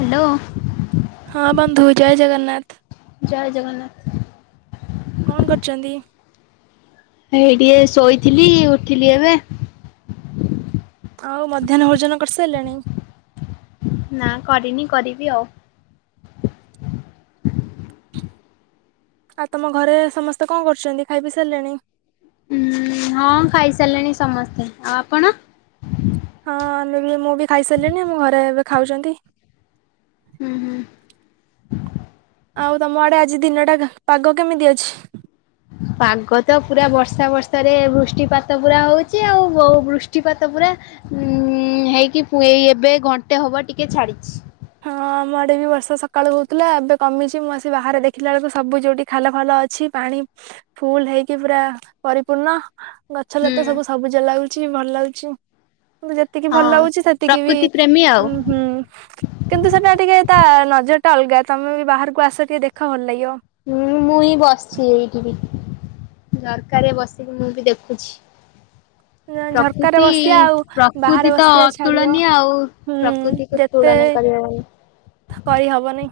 Hello. ହଁ ବନ୍ଧୁ ଜୟ ଜଗନ୍ନାଥ। ଜୟ ଜଗନ୍ନାଥ। କଣ କରୁଛନ୍ତି? ଏଇ ଟିକେ ଶୋଇଥିଲି ଉଠିଲି ଏବେ ଆଉ ମଧ୍ୟାହ୍ନ ଭୋଜନ କରିସାରିଲଣି ନା କରିନି କରିବି ଆଉ ଆଉ ତମ ଘରେ ସମସ୍ତେ କଣ କରୁଛନ୍ତି ଖାଇ ପି ସାରିଲେଣି? ଉ ହଁ ଖାଇସାରିଲେଣି ସମସ୍ତେ ଆଉ ଆପଣ? ହଁ ଆମେ ବି ମୁଁ ବି ଖାଇସାରିଲିଣି ମୁଁ ଘରେ ଏବେ ଖାଉଛନ୍ତି। ହୁଁ ହୁଁ। ଆଉ ତମ ଆଡେ ଆଜି ଦିନଟା ପାଗ କେମିତି ଅଛି? ପାଗ ତ ପୁରା ବର୍ଷା ବର୍ଷାରେ ବୃଷ୍ଟିପାତ ପୁରା ହଉଛି ଆଉ ବୃଷ୍ଟିପାତ ପୁରା ଉଁ ହେଇକି ଏ ଏବେ ଘଣ୍ଟେ ହବ ଟିକେ ଛାଡିଛି। ହଁ ଆମ ଆଡେ ବି ବର୍ଷା ସକାଳୁ ହଉଥିଲା ଏବେ କମିଛି ମୁଁ ଆସି ବାହାରେ ଦେଖିଲା ବେଳକୁ ସବୁ ଯୋଉଠି ଖାଲ ଫାଲ ଅଛି ପାଣି ଫୁଲ ହେଇକି ପୁରା ପରିପୂର୍ଣ୍ଣ। ଗଛ ହୁଁ ଲତା ସବୁ ସବୁଜ ଲାଗୁଛି ଭଲ ଲାଗୁଛି। ଯେତିକି ଭଲ ହଁ ଲାଗୁଛି ସେତିକି ବି ପ୍ରକୃତି ପ୍ରେମୀ ଆଉ। ହୁଁ ହୁଁ କିନ୍ତୁ ସେଟା ଟିକେ ତା ନଜର ଟା ଅଲଗା ତମେ ବି ବାହାରକୁ ଆସ ଟିକେ ଦେଖ ଭଲ ଲାଗିବ। ହୁଁ ମୁଁଇଁ ବସଛି ଏଇ ଟିଭି ଝରକାରେ ବସିକି ମୁଁ ବି ଦେଖୁଛି। ଝରକାରେ ପ୍ରକୃତି ବସିବା ଆଉ ବାହାରେ ପ୍ରକୃତି ତ ବସିବା ଛାଡିବ ଅତୁଳନୀୟ ଆଉ ହୁଁ ପ୍ରକୃତି ଯେତେ ତୁଳନା କରି ହବନି। କରିହବନି।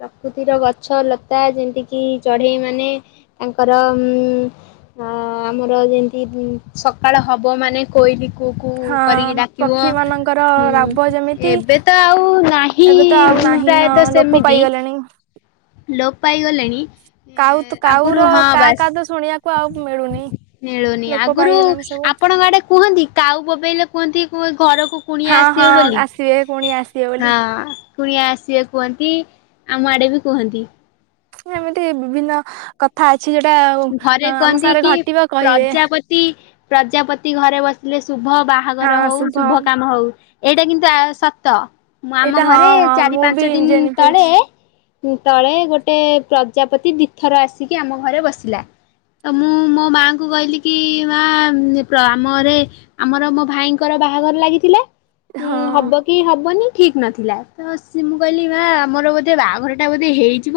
ପ୍ରକୃତିର ଗଛ ଲତା ଯେମତି କିି ଚଢେଇ ମାନେ ତାଙ୍କର ଉ ଅ ଆମର ଯେମିତି ସକାଳ ହବ ମାନେ କୋଇଲି କୁ କୁ ହଁ କରିକି ଡାକିବ ପକ୍ଷୀ ମାନଙ୍କର ହୁଁ ରାବ ଯେମିତି ଏବେ ତ ଆଉ ନାହିଁ। ଏବେ ତ ଆଉ ନାହିଁ ହଁ ପ୍ରାୟତଃ ଲୋପ ସେମିତି। ପାଇଗଲେଣି। ଲୋପ ପାଇଗଲେଣି। କାଉ ଆଗରୁ କାଉର ହଁ କା କା ବାସ୍ ତ ଶୁଣିବାକୁ ଆଉ ମିଳୁନି। ମିଳୁନି ଲୋପ ଆଗରୁ ପାଇଗଲାଣି ସବୁ ଆପଣଙ୍କ ଆଡେ କୁହନ୍ତି କାଉ ବୋବେଇଲେ କୁହନ୍ତି ଘରକୁ କୁଣିଆ ହଁ ହଁ ଆସିବେ ବୋଲି ଆସିବେ ପୁଣି ଆସିବେ ବୋଲି ହଁ। କୁଣିଆ ଆସିବେ କୁହନ୍ତି ଆମ ଆଡ଼େ ବି କୁହନ୍ତି। ଏମିତି ବିଭିନ୍ନ କଥା ଅଛି ଯୋଟା ଘରେ ଆମ କହନ୍ତି ସାର କି ଘଟିବ କହିବେ। ପ୍ରଜାପତି ପ୍ରଜାପତି ଘରେ ବସିଲେ ଶୁଭ ବାହାଘର ହଉ ଶୁଭ କାମ ହଉ ଏଇଟା କିନ୍ତୁ ସତ ମୁଁ ଆମ ଏଇଟା ହଁ ଘରେ ହଁ ଚାରି ମୁଁ ବି ପାଞ୍ଚ ଦିନ ଜାଣିବି ହେଇଛି ତଳେ ତଳେ ଗୋଟେ ପ୍ରଜାପତି ଦିଥର ଆସିକି ଆମ ଘରେ ବସି ଥିଲା ତ ମୁଁ ମୋ ମାଆଙ୍କୁ କହିଲି କି ମା ଆମରେ ଆମର ମୋ ଭାଇଙ୍କର ବାହାଘର ଲାଗିଥିଲେ ଉଁ ହଁ ହବ କି ହେବନି ଠିକ୍ ନଥିଲା ତ ସି ମୁଁ କହିଲି ମା ଆମର ବୋଧେ ବାହାଘରଟା ବୋଧେ ହେଇଯିବ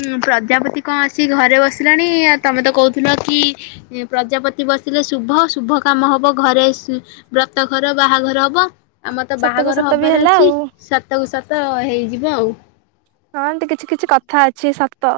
ହୁଁ ପ୍ରଜାପତି କଣ ଆସି ଘରେ ବସିଲାଣି ଆ ତମେ ତ କହୁଥିଲ କି ପ୍ରଜାପତି ବସିଲେ ଶୁଭ ଶୁଭ କାମ ହେବ ଘରେ। ବ୍ରତ ଘର ବାହାଘର ହବ ଆମର ତ ସତକୁ ବାହାଘର ସତ ବି ହବାର ହେଲା ଅଛି। ଆଉ ତାକୁ ସତ ହେଇଯିବ ଆଉ। ହଁ ଏନ୍ତି କିଛି କିଛି କଥା ଅଛି ସତ।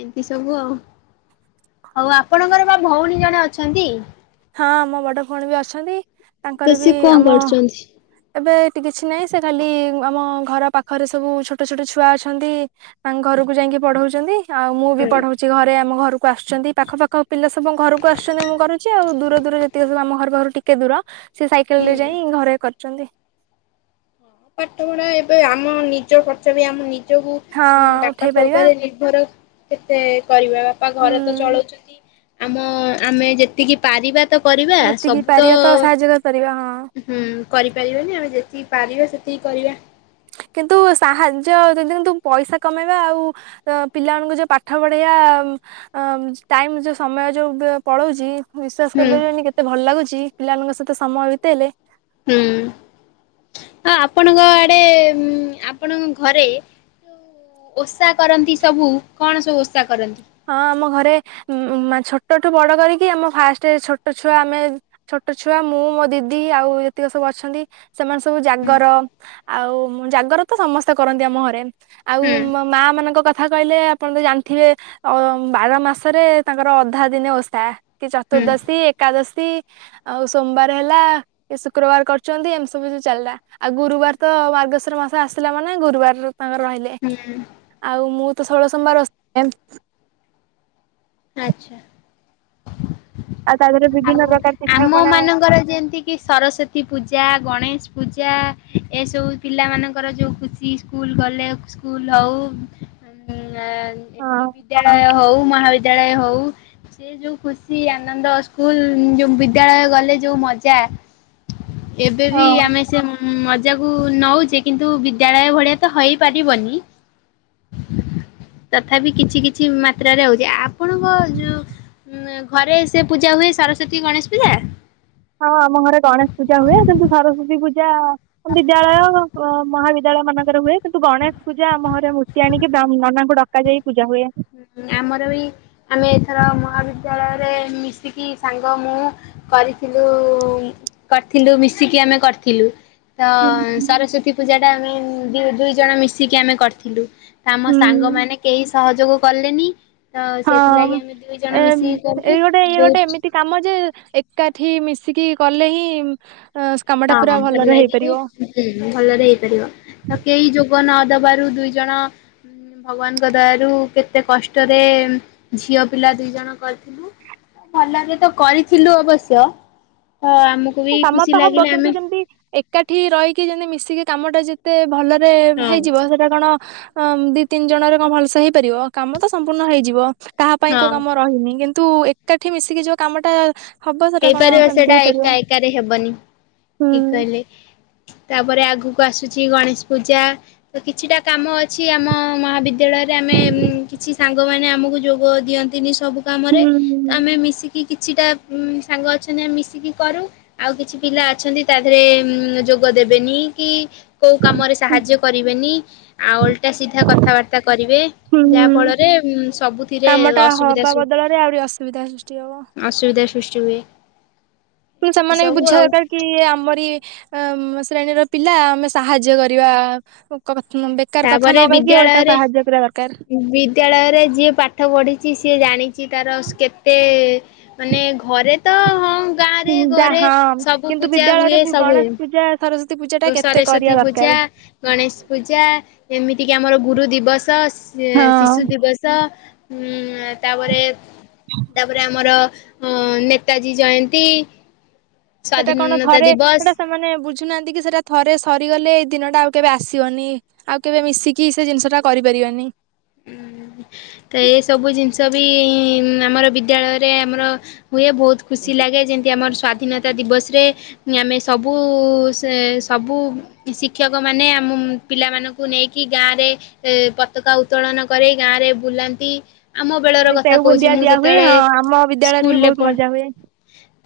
ଏମିତି ସବୁ ଆଉ ହଉ ଆପଣଙ୍କର ବା ଭଉଣୀ ଜଣେ ଅଛନ୍ତି? ହଁ ଆମ ବଡ ଭଉଣୀ ବି ଅଛନ୍ତି ତାଙ୍କର ତ ବି ସିଏ କଣ ଆମ କରୁଛନ୍ତି? ଏବେ ଏଠି କିଛି ନାହିଁ ସେ ଖାଲି ଆମ ଘର ପାଖରେ ସବୁ ଛୋଟ ଛୋଟ ଛୁଆ ଅଛନ୍ତି। ଆ ଘରକୁ ଯାଇକି ପଢଉଛନ୍ତି? ଆଉ ମୁଁ ବି ହୁଁ ପଢଉଛି ଘରେ ଆମ ଘରକୁ ଆସୁଛନ୍ତି ପାଖ ପାାଖ ପିଲା ସବୁ ଘରକୁ ଆସୁଛନ୍ତି ମୁଁ କରୁଛି। ଆଉ ଦୂର ଦୂର ଯେତିକି ସବୁ ଆମ ଘର ବାହାରୁ ଟିକେ ଦୂର ସେ ସାଇକେଲ ରେ ଯାଇ ଘରେ କରିଛନ୍ତି। ପାଠ ପଢା ଏବେ ଆମ ନିଜ ଖର୍ଚ୍ଚ ବି ଆମ ନିଜକୁ ହଁ ଉଠେଇ ବାପାଙ୍କ ପାରିବା ଉପରେ ଘର କେତେ କରିବା ବାପା ହୁଁ ଘର ତ ଚଳଉଛନ୍ତି ଆମ ଆମେ ଯେତିକି ପାରିବା ତ କରିବା ଯେତିକି ସବୁ ତ ପାରିବା ସାହାଯ୍ୟ କରିପାରିବା ହଁ ହୁଁ କରିପାରିବନି ଆମେ ଯେତିକି ପାରିବା ସେତିକି କରିବା। କିନ୍ତୁ ସାହାଯ୍ୟ ଯଦି କିନ୍ତୁ ପଇସା କମେଇବା ଆଉ ତ ପିଲାମାନଙ୍କୁ ଯଉ ପାଠ ପଢ଼େଇଆ ଟାଇମ ଯେଉ ସମୟ ଯୋଉ ପଳାଉଛି ବିଶ୍ଵାସ ହୁଁ କରିପାରିବନି କେତେ ଭଲ ଲାଗୁଛି ପିଲାମାନଙ୍କ ସହିତ ସମୟ ବିତେଇଲେ ହୁଁ ହ ଆପଣଙ୍କ ଆଡେ ଆପଣଙ୍କ ଘରେ ଓଷା କରନ୍ତି ସବୁ କଣ ସବୁ ଓଷା କରନ୍ତି? ହଁ ଆମ ଘରେ ଛୋଟଠୁ ବଡ କରିକି ଆମ ଫାଷ୍ଟ ଛୋଟ ଛୁଆ ଆମେ ଛୋଟ ଛୁଆ ମୁଁ ମୋ ଦିଦି ଆଉ ଏତିକି ସବୁ ଅଛନ୍ତି। ସେମାନେ ସବୁ ହୁଁ ଜାଗର ଆଉ ଜାଗର ତ ସମସ୍ତେ କରନ୍ତି ଆମ ଘରେ ଆଉ ହୁଁ ମା ମାନଙ୍କ କଥା କହିଲେ ଆପଣ ତ ଜାଣିଥିବେ। ବାର ମାସରେ ତାଙ୍କର ଅଧା ଦିନେ ଓଷା କି ହୁଁ ଚତୁର୍ଦ୍ଦଶୀ ଏକାଦଶୀ। ଆଉ ସୋମବାର ହେଲା କି ଶୁକ୍ରବାର କରୁଚନ୍ତି ଏମତି ସବୁ ଜି ଚାଲିଲା। ଆଉ ଗୁରୁବାର ତ ମାର୍ଗଶିର ମାସ ଆସିଲା ମାନେ ଗୁରୁବାର ତାଙ୍କର ରହିଲେ। ହୁଁ ଆଉ ମୁଁ ତ ଷୋଳ ସୋମବାର ଓଷା ଏମିତି ଆଛା ଆଉ ତା ଦେହରେ ବିଭିନ୍ନ ଆଉ ପ୍ରକାର ଆମ ପିଠାପଣା ମାନଙ୍କର ଯେନ୍ତି କି ସରସ୍ଵତୀ ପୂଜା, ଗଣେଶ ପୂଜା ଏସବୁ ପିଲାମାନଙ୍କର ଯେଉଁ ଖୁ କି ସ୍କୁଲ ଗଲେ ସ୍କୁଲ ହଉ ଉଁ ହଁ ଏଠି ବିଦ୍ୟାଳୟ ହଉ ମହାବିଦ୍ୟାଳୟ ହଉ ସେ ଯୋଉ ଖୁସି ଆନନ୍ଦ ସ୍କୁଲ ଯୋଉ ବିଦ୍ୟାଳୟ ଗଲେ ଯୋଉ ମଜା। ଏବେ ବି ହଁ ଆମେ ସେ ମଜାକୁ ନଉଚେ କିନ୍ତୁ ବିଦ୍ୟାଳୟ ଭଳିଆ ତ ହଇ ପାରିବନି। ତଥାପି କିଛି କିଛି ମାତ୍ରାରେ ହଉଛି ଆପ ଆପଣଙ୍କ ଯଉ ଘରେ ସେ ପୂଜା ହୁଏ ସରସ୍ଵତୀ, ଗଣେଶ ପୂଜା ହଁ ଆମ ଘରେ ଗଣେଶ ପୂଜା ହୁଏ କିନ୍ତୁ ସରସ୍ଵତୀ ପୂଜା ବିଦ୍ୟାଳୟ ମହାବିଦ୍ୟାଳୟ ମାନଙ୍କରେ ହୁଏ କିନ୍ତୁ ଗଣେଶ ପୂଜା ଆମ ଘରେ ହେଉଚି। ମୂର୍ତ୍ତି ଆଣିକି ନାନାଙ୍କୁ ଡକା ଯାଇ ପୂଜା ହୁଏ। ଆମର ବି ଆମେ ଏଥର ମହାବିଦ୍ୟାଳୟରେ ମିଶିକି ସାଙ୍ଗ ମୁ କରିଥିଲୁ କରିଥିଲୁ ମିଶିକି ଆମେ କରିଥିଲୁ। ତ ସରସ୍ଵତୀ ପୂଜା ଟା ଆମେ ଦୁଇ ଦୁଇ ଜଣ ମିଶିକି ଆମେ କରିଥିଲୁ। ତ ଆମ ହୁଁ ସାଙ୍ଗମାନେ କେହି ସହଯୋଗ କଲେନି। ତ ହଁ ସେଥିଲାଗି ଆମେ ଦୁଇ ଜଣ ମିଶିକି ଗଲୁ ବହୁତ ଟି କାମ ଯେ ଏକାଠି ମିଶିକି କଲେ ହିଁ ଏ ହଁ କାମଟା ପୁରା ଭଲ ଭଲରେ ଲାଗିବ ହେଇପାରିବ। ହୁଁ ଭଲରେ ହେଇପାରିବ ତ କେହି ଯୁଗ ନଦବାରୁ ଦୁଇ ଜଣ ଭଗବାନଙ୍କ ଦୟାରୁ କେତେ କଷ୍ଟରେ ଝିଅ ପିଲା ଦୁଇ ଜଣ କରିଥିଲୁ। ଭଲରେ ତ କରିଥିଲୁ ଅବଶ୍ୟ ତ ଆମକୁ ବି କାମ ଖୁସି ତ ଲାଗ ହବ କିନ୍ତୁ ଯେମିତି ଏକାଠି ରହିକି ଯେମତି ମିଶିକି କାମଟା ଯେତେ ଭଲରେ ହଁ ହେଇଯିବ ସେ ଥିରେ କଣ ଦି ତିନି ଜଣରେ କଣ ଭଲସେ ହେଇପାରିବ କାମ ତ ସମ୍ପୂର୍ଣ୍ଣ ହେଇଯିବ। କାହା ପାଇଁ କୋଉ ହଁ କାମ ରହିନି କିନ୍ତୁ ଏକାଠି ମିଶିକି ଯୋଉ କାମଟା ହବ ସେଟା କଣ ହେଇପାରିବ ହେମିତି ସେଇଟା ହେଇପାରିବ। ଏକା ଏକାରେ ହେବନି ଠିକ ହୁଁ। କହିଲେ। ତାପରେ ଆଗକୁ ଆସୁଛି ଗଣେଶ ପୂଜା ତ କିଛିଟା କାମ ଅଛି ଆମ ମହାବିଦ୍ୟା ଦ୍ୟାଳୟରେ ଆମେ କିଛି ସାଙ୍ଗମାନେ ଆମକୁ ଯୋଗ ଦିଅନ୍ତିନି ସବୁ କାମରେ ହୁଁ ତ ଆମେ ମିଶି କି କିଛିଟା ସାଙ୍ଗ ଅଛନ୍ତି ଆମେ ମିଶିକି କରୁ। ଆଉ କିଛି ପିଲା ଅଛନ୍ତି ତା ଦେହରେ ଯୋଗ ଦେବେନି କି କୋଉ କାମରେ ହୁଁ ସାହାଯ୍ୟ କରିବେନି ଆଉ ଓଲଟା ସିଧା କଥାବାର୍ତ୍ତା କରିବେ। ହୁଁ ଯାହା ଫଳରେ ସବୁଥିରେ କାମଟା ଅସୁବିଧା ହବା ଶୃ ବଦଳରେ ଆହୁରି ଅସୁବିଧା ସୃଷ୍ଟି ହବ। ଅସୁବିଧା ସୃଷ୍ଟି ହୁଏ। କିନ୍ତୁ ଏମିତି ସେମାନେ ବି ସବୁ ବୁଝିବା ଆଉ ଦରକାର କି ଆମରି ଶ୍ରେଣୀର ପିଲା ଆମେ ସାହାଯ୍ୟ କରିବା। କ ବେକାର କଥା ତାପରେ ନ କହିକି ଓଲଟା ବିଦ୍ୟାଳୟରେ ସାହାଯ୍ୟ କରିବା ଦରକାର। ବିଦ୍ୟାଳୟରେ ଯିଏ ପାଠ ପଢ଼ିଛି ସିଏ ଜାଣିଛି ତାର କେତେ ମାନେ ଘରେ ତ ହଁ। ହୁଁ ଗାଁରେ ଘରେ ଯାହା ସବୁ କିନ୍ତୁ ପୂଜା ବିଦ୍ୟାଳୟରେ ହୁଏ ପୁ ସବୁ ଗଣେଶ ପୂଜା ସରସ୍ଵତୀ ପୂଜା ଟା ହୁଏ କେତେ କରିବା ସରସ୍ଵତୀ ଦରକାର ପୂଜା ଗଣେଶ ପୂଜା ଏମିତିକି ଆମର ଗୁରୁ ଦିବସ, ହଁ ଶିଶୁ ଦିବସ। ଉ ତାପରେ ତାପରେ ଆମର ନେତାଜୀ ଜୟନ୍ତୀ। ସେଟା କଣ ସ୍ଵାଧୀନତା ଘରେ ଦିବସ ସେଟା ସେମାନେ ବୁ ଝୁନାହାନ୍ତି କି ସେଇଟା ଥରେ ସରିଗଲେ ଏ ଦିନଟା ଆଉ କେବେ ଆସିବନି। ଆଉ କେବେ ମିଶିକି ସେ ଜିନିଷଟା କରିପାରିବାନି। ଉଁ, ହୁଁ, ତ ଏଇ ସବୁ ଜିନିଷ ବି ଆମର ବିଦ୍ୟାଳୟରେ ଆମର ହୁଏ, ବହୁତ ଖୁସି ଲାଗେ ଯେମିତି ଆମର ସ୍ଵାଧୀନତା ଦିବସରେ ମି-ଆମେ ସବୁ ସେ ସବୁ ଶିକ୍ଷକ ମାନେ ଆମ ପିଲାମାନଙ୍କୁ ନେଇକି ଗାଁରେ ଏ, ପତକା ଉ ଉତ୍ତୋଳନ କରି ଗାଁରେ ବୁଲନ୍ତି। ଆମ ବେଳର ପୁଣି କଥା ସେଉ କହୁଛି ବୁନ୍ଦିଆ ମୁଁ ଦିଆ ହୁଏ ଯେତେବେଳେ ହଁ ଆମ ବିଦ୍ୟାଳୟରେ ସ୍କୁଲ୍ ବି ରେ ବହୁତ ପଢ ମଜା ହୁଏ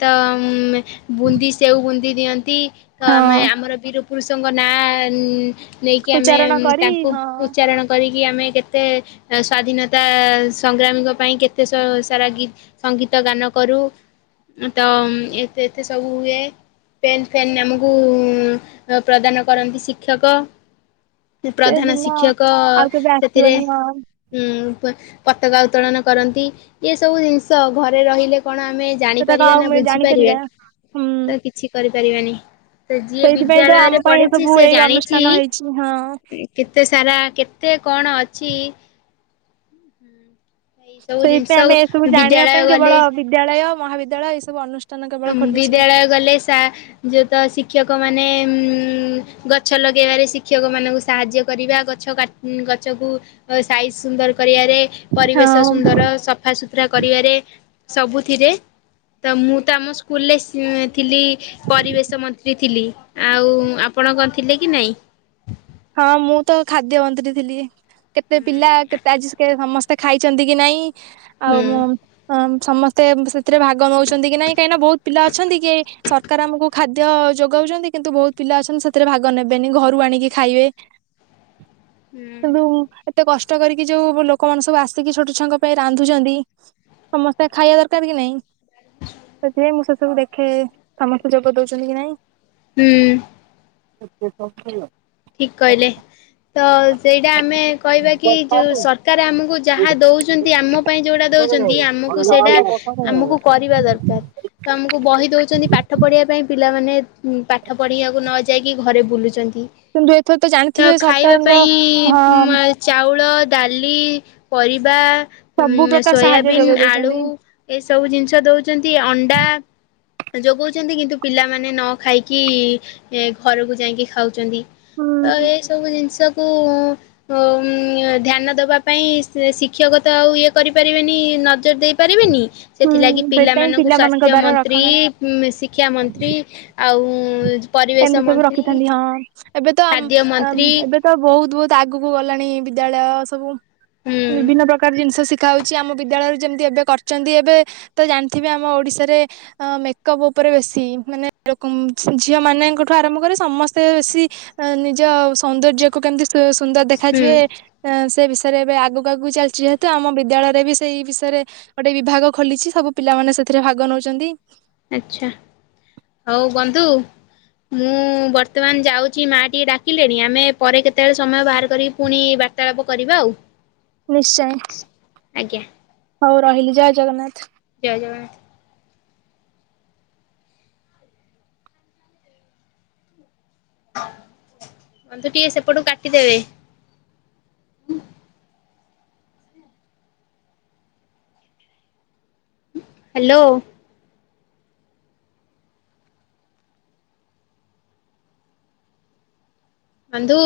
ତ ଉଁ, ବୁନ୍ଦି ସେଉ ବୁନ୍ଦି ଦିଅନ୍ତି, ତ ଆମେ ହଁ ଆମର ବିର ପୁରୁଷଙ୍କ ନାଁ ଉଁ, ନେଇକି ଆମେ ଉଚ୍ଚାରଣ କରି ତାଙ୍କୁ ହଁ ଉଚ୍ଚାରଣ କରିକି ଆମେ କେ ତେ ଏ ସ୍ଵାଧୀନତା ସଂଗ୍ରାମୀଙ୍କ ପାଇଁ କେତେ ସ- ସାରା ଗୀ ସଙ୍ଗୀତ ଗାନ କରୁ ଉଁ, ତ ଏତେ ଏତେ ସବୁ ହୁଏ। ପେନ୍ ଫେନ୍ ଆମକୁ ପ୍ରଦାନ କରନ୍ତି ଶିକ୍ଷକ। ସେ ଇ-ପ୍ରଧାନ ଦିନ ଶିକ୍ଷକ ଆଉ କେବେ ସେଥିରେ ଆସିବନି ହଁ ଉଁ, ପ-ପତାକା ଉତ୍ତୋଳନ କରନ୍ତି ଏସବୁ ଜିନିଷ ଘରେ ରହିଲେ କଣ ଆମେ ସେଟା କଣ ଜାଣିପାରିବା ନା ଆଉ ବୁଝିପାରିବା ଜାଣିପାରିବା ହୁଁ ତ କିଛି କରିପାରିବାନି। ସେ ଯିଏ ସେଇଥିପାଇଁ ତ ଆମ ବିଦ୍ୟାଳୟରେ ପାଇଁ ଏ ପଢିଛି ସବୁ ସେ ଏଇ ଜାଣିଛି ଅନୁଷ୍ଠାନ ଉଁ, ହେଇଛି ହଁ କେତେ ସାରା କେତେ କଣ ଅଛି ଏଇ ସବୁ ଜିନିଷ ସେଇଥିପାଇଁ ଆମ ଏ ସବୁ ଜାଣିବା ବିଦ୍ୟାଳୟ ପାଇଁ ଗଲେ କେବଳ ବିଦ୍ୟାଳୟ ମହାବିଦ୍ୟାଳୟ ଏ ସବୁ ଅନୁଷ୍ ଆମ୍ ବିଦ୍ୟାଳୟ ଗଲେ ସା ଯେତ ଶିକ୍ଷକମାନେ ଉଁ, ଗଛ ଲଗେଇବାରେ ଶିକ୍ଷକମାନଙ୍କୁ ସାହାଯ୍ୟ କରିବା ଗଛ କା ଉଁ, ଗଛକୁ ସାଇଜ୍ ସୁନ୍ଦର କରିବାରେ ପରିବେଶ ହଁ। ସୁନ୍ଦର ସଫା ସୁତୁରା କରିବାରେ ସବୁଥିରେ ତ ମୁଁ ତ ଆମ ସ୍କୁଲ୍ ରେ ସି-ଉଁ, ଥିଲି ପରିବେଶ ମନ୍ତ୍ରୀ ଥିଲି, ଆଉ ଆପଣ କଣ ଥିଲେ କି ନାଇଁ? ହଁ ମୁଁ ତ ଖାଦ୍ୟ ମନ୍ତ୍ରୀ ଥିଲି କେତେ ପିଲା ହୁଁ କେତ୍ ତାଜୀସ୍କେ ସମସ୍ତେ ଖାଇଛନ୍ତି କି ନାଇଁ, ଆଉ ହୁଁ ମୁଁ ହଁ ସମସ୍ତେ ସେଥିରେ ଭାଗ ନଉଛନ୍ତି କି ନାଇଁ, କାହିଁକିନା ବହୁତ୍ ପିଲା ଅଛନ୍ତି କି ସ ରକାର ଆମୁକୁ ଖାଦ୍ୟ ଯୋଗାଉଛନ୍ତି କିନ୍ତୁ ବୋହୁତ ପିଲା ଅଛନ୍ତି ସେଥିରେ ଭାଗ ନେବେନି। ଘରୁ ଆଣି ଖାଇବେ। କିନ୍ତୁ ହୁଁ ଏତେ କଷ୍ଟ କରିକି ଯୋଉ ବୁ- ଲୋକମାନେ ସବୁ ଆସିକି ଛୋଟ ଛୁଆଙ୍କ ପାଇଁ ରାନ୍ଧୁଛନ୍ତି। ସମସ୍ତେ ଖାଇଆ ଦରକାର କି ନାଇଁ? ସେଥିପାଇଁ ମୁଁ ସେସବୁ ଦେଖେ ସମସ୍ତେ ଯୋଗ ଦୋଉଛନ୍ତି କି ନାଇଁ। ହୁଁ। [inaudible] ଠିକ୍ କଇଲେ। ତ ସେଇଟା ଆମେ କହିବା କି ଯୋଉ ସରକାର ଆମୁକୁ ଯାହା ଦୋଉଚନ୍ତି ଆମ ପାଇଁ ଯୋଉଟା ଦୋଉଚନ୍ତି ଆମୁକୁ ସେଇଟା ହଁ। ଆମୁକୁ କରିବା ଦରକାର। ତ ଆମୁକୁ ବହି ଦୋଉଚନ୍ତି ପାଠ ପଢ଼ିବା ପାଇଁ ପିଲାମାନେ ଉଁ, ପାଠ ପଢିବାକୁ ନ ଯାଇକି ଘରେ ବୁଲୁଚନ୍ତି। କିନ୍ତୁ ଏଥର ତ ଜାଣି ତ ଖାଇବା ପାଇଁ ଉଁ, ଏ ଚାଉଳ, ଦାଲି, ପରିବା ଉଁ, ସବୁ ପ୍ରକାର ସାହାଯ୍ୟ ସୋୟାବିନ୍, ଯୋଗେଇ ଆଳୁ ଦଉଛନ୍ତି। ଏସବୁ ଜିନିଷ ଦୋଉଚନ୍ତି, ଅଣ୍ଡା ଯୋଗଉଛନ୍ତି କିନ୍ତୁ ପିଲାମାନେ ନ ଖାଇକି ଏ ଘରୁକୁ ଯାଇଁକି ଖାଉଚନ୍ତି। ତ ହୁଁ ଏ ସବୁ ଜିନିଷ କୁ ଅ, ଉଁ, ଧ୍ୟାନ ଦବା ପାଇଁ ଶି- ଶିକ୍ଷକ ତ ଆଉ ଇଏ କରିପାରିବେନି ନଜର ଦେଇ ପାରିବେନି, ହୁଁ ସେଥିଲାଗି ସେଇଥିପାଇଁ ପିଲାମାନଙ୍କୁ ପିଲାମାନଙ୍କ ସ୍ୱାସ୍ଥ୍ୟ ଦ୍ଵାରା ରଖ ମନ୍ତ୍ରୀ ଉଁ, ଶିକ୍ଷା ମନ୍ତ୍ରୀ ଆଉ ଉଁ, ଏମିତି ପରିବେଶ ସବୁ ମନ୍ତ୍ରୀ ରଖିଥାନ୍ତି ହଁ ଏବେ ତ ଆମ୍ ଖାଦ୍ୟ ଅ, ମନ୍ତ୍ରୀ ଏବେ ତ ବୋହୁତ ବୋହୁତ ଆଗୁକୁ ଗଲାଣି ବିଦ୍ୟାଳୟ ସବୁ, ହୁଁ ବିଭିନ୍ନ ପ୍ରକାର ଜିନିଷ ଶି ଶିଖାହୋଉଛି ଆମ ବିଦ୍ୟାଳୟରେ ଯେମିତି ଏବେ କରିଛନ୍ତି। ଏବେ ତ ଜାଣିଥିବେ ଆମ ଓଡ଼ିଶାରେ ମେକଅପ୍ ଓପରେ ବେଶୀ ମାନେ ଲୋକମ୍ ଝିଅ ଝିଅ ମାନେଙ୍କଠୁ ଆରମ୍ଭ କରି ସମସ୍ତେ ବେଶି ନିଜ ସୌନ୍ଦର୍ଯ୍ୟକୁ କେମିତି ସୁ ସୁନ୍ଦର୍ ହୁଁ ଦେଖାଯିବେ। ଏଁ ସେ ବିଷୟରେ ଏବେ ଆଗୁକୁ ଆଗୁକୁ ଚାଲିଛି ଯେହେତୁ ଆମ ବିଦ୍ୟାଳୟରେ ବି ସେଇ ବିଷୟରେ ଗୋଟେ ବିଭାଗ ଖୋଲିଛି ସବୁ ପିଲାମାନେ ସେଥିରେ ଭାଗ ନଉଚନ୍ତି। ଆଛା ହୋଉ ବନ୍ଧୁ ମୁଁ ବର୍ତ୍ତମାନ୍ ଯାଉଛି ମା ଟିକେ ଡାକିଲେଣି ଆମେ ପରେ କେତେବେଳେ ସମୟ ବାହାର କରିକି ପୁଣି ବା ତ୍ତାଳାପ କରିବା ଆଉ। ନିଶ୍ଚୟ ଆଜ୍ଞା ହଉ ରହିଲି ଜୟ ଜଗନ୍ନାଥ୍। ଜୟ ଜଗନ୍ନାଥ୍। ବନ୍ଧୁ ଟିକେ ସେପଟୁ କାଟିଦେବେ। ହାଲୋ। ବନ୍ଧୁ।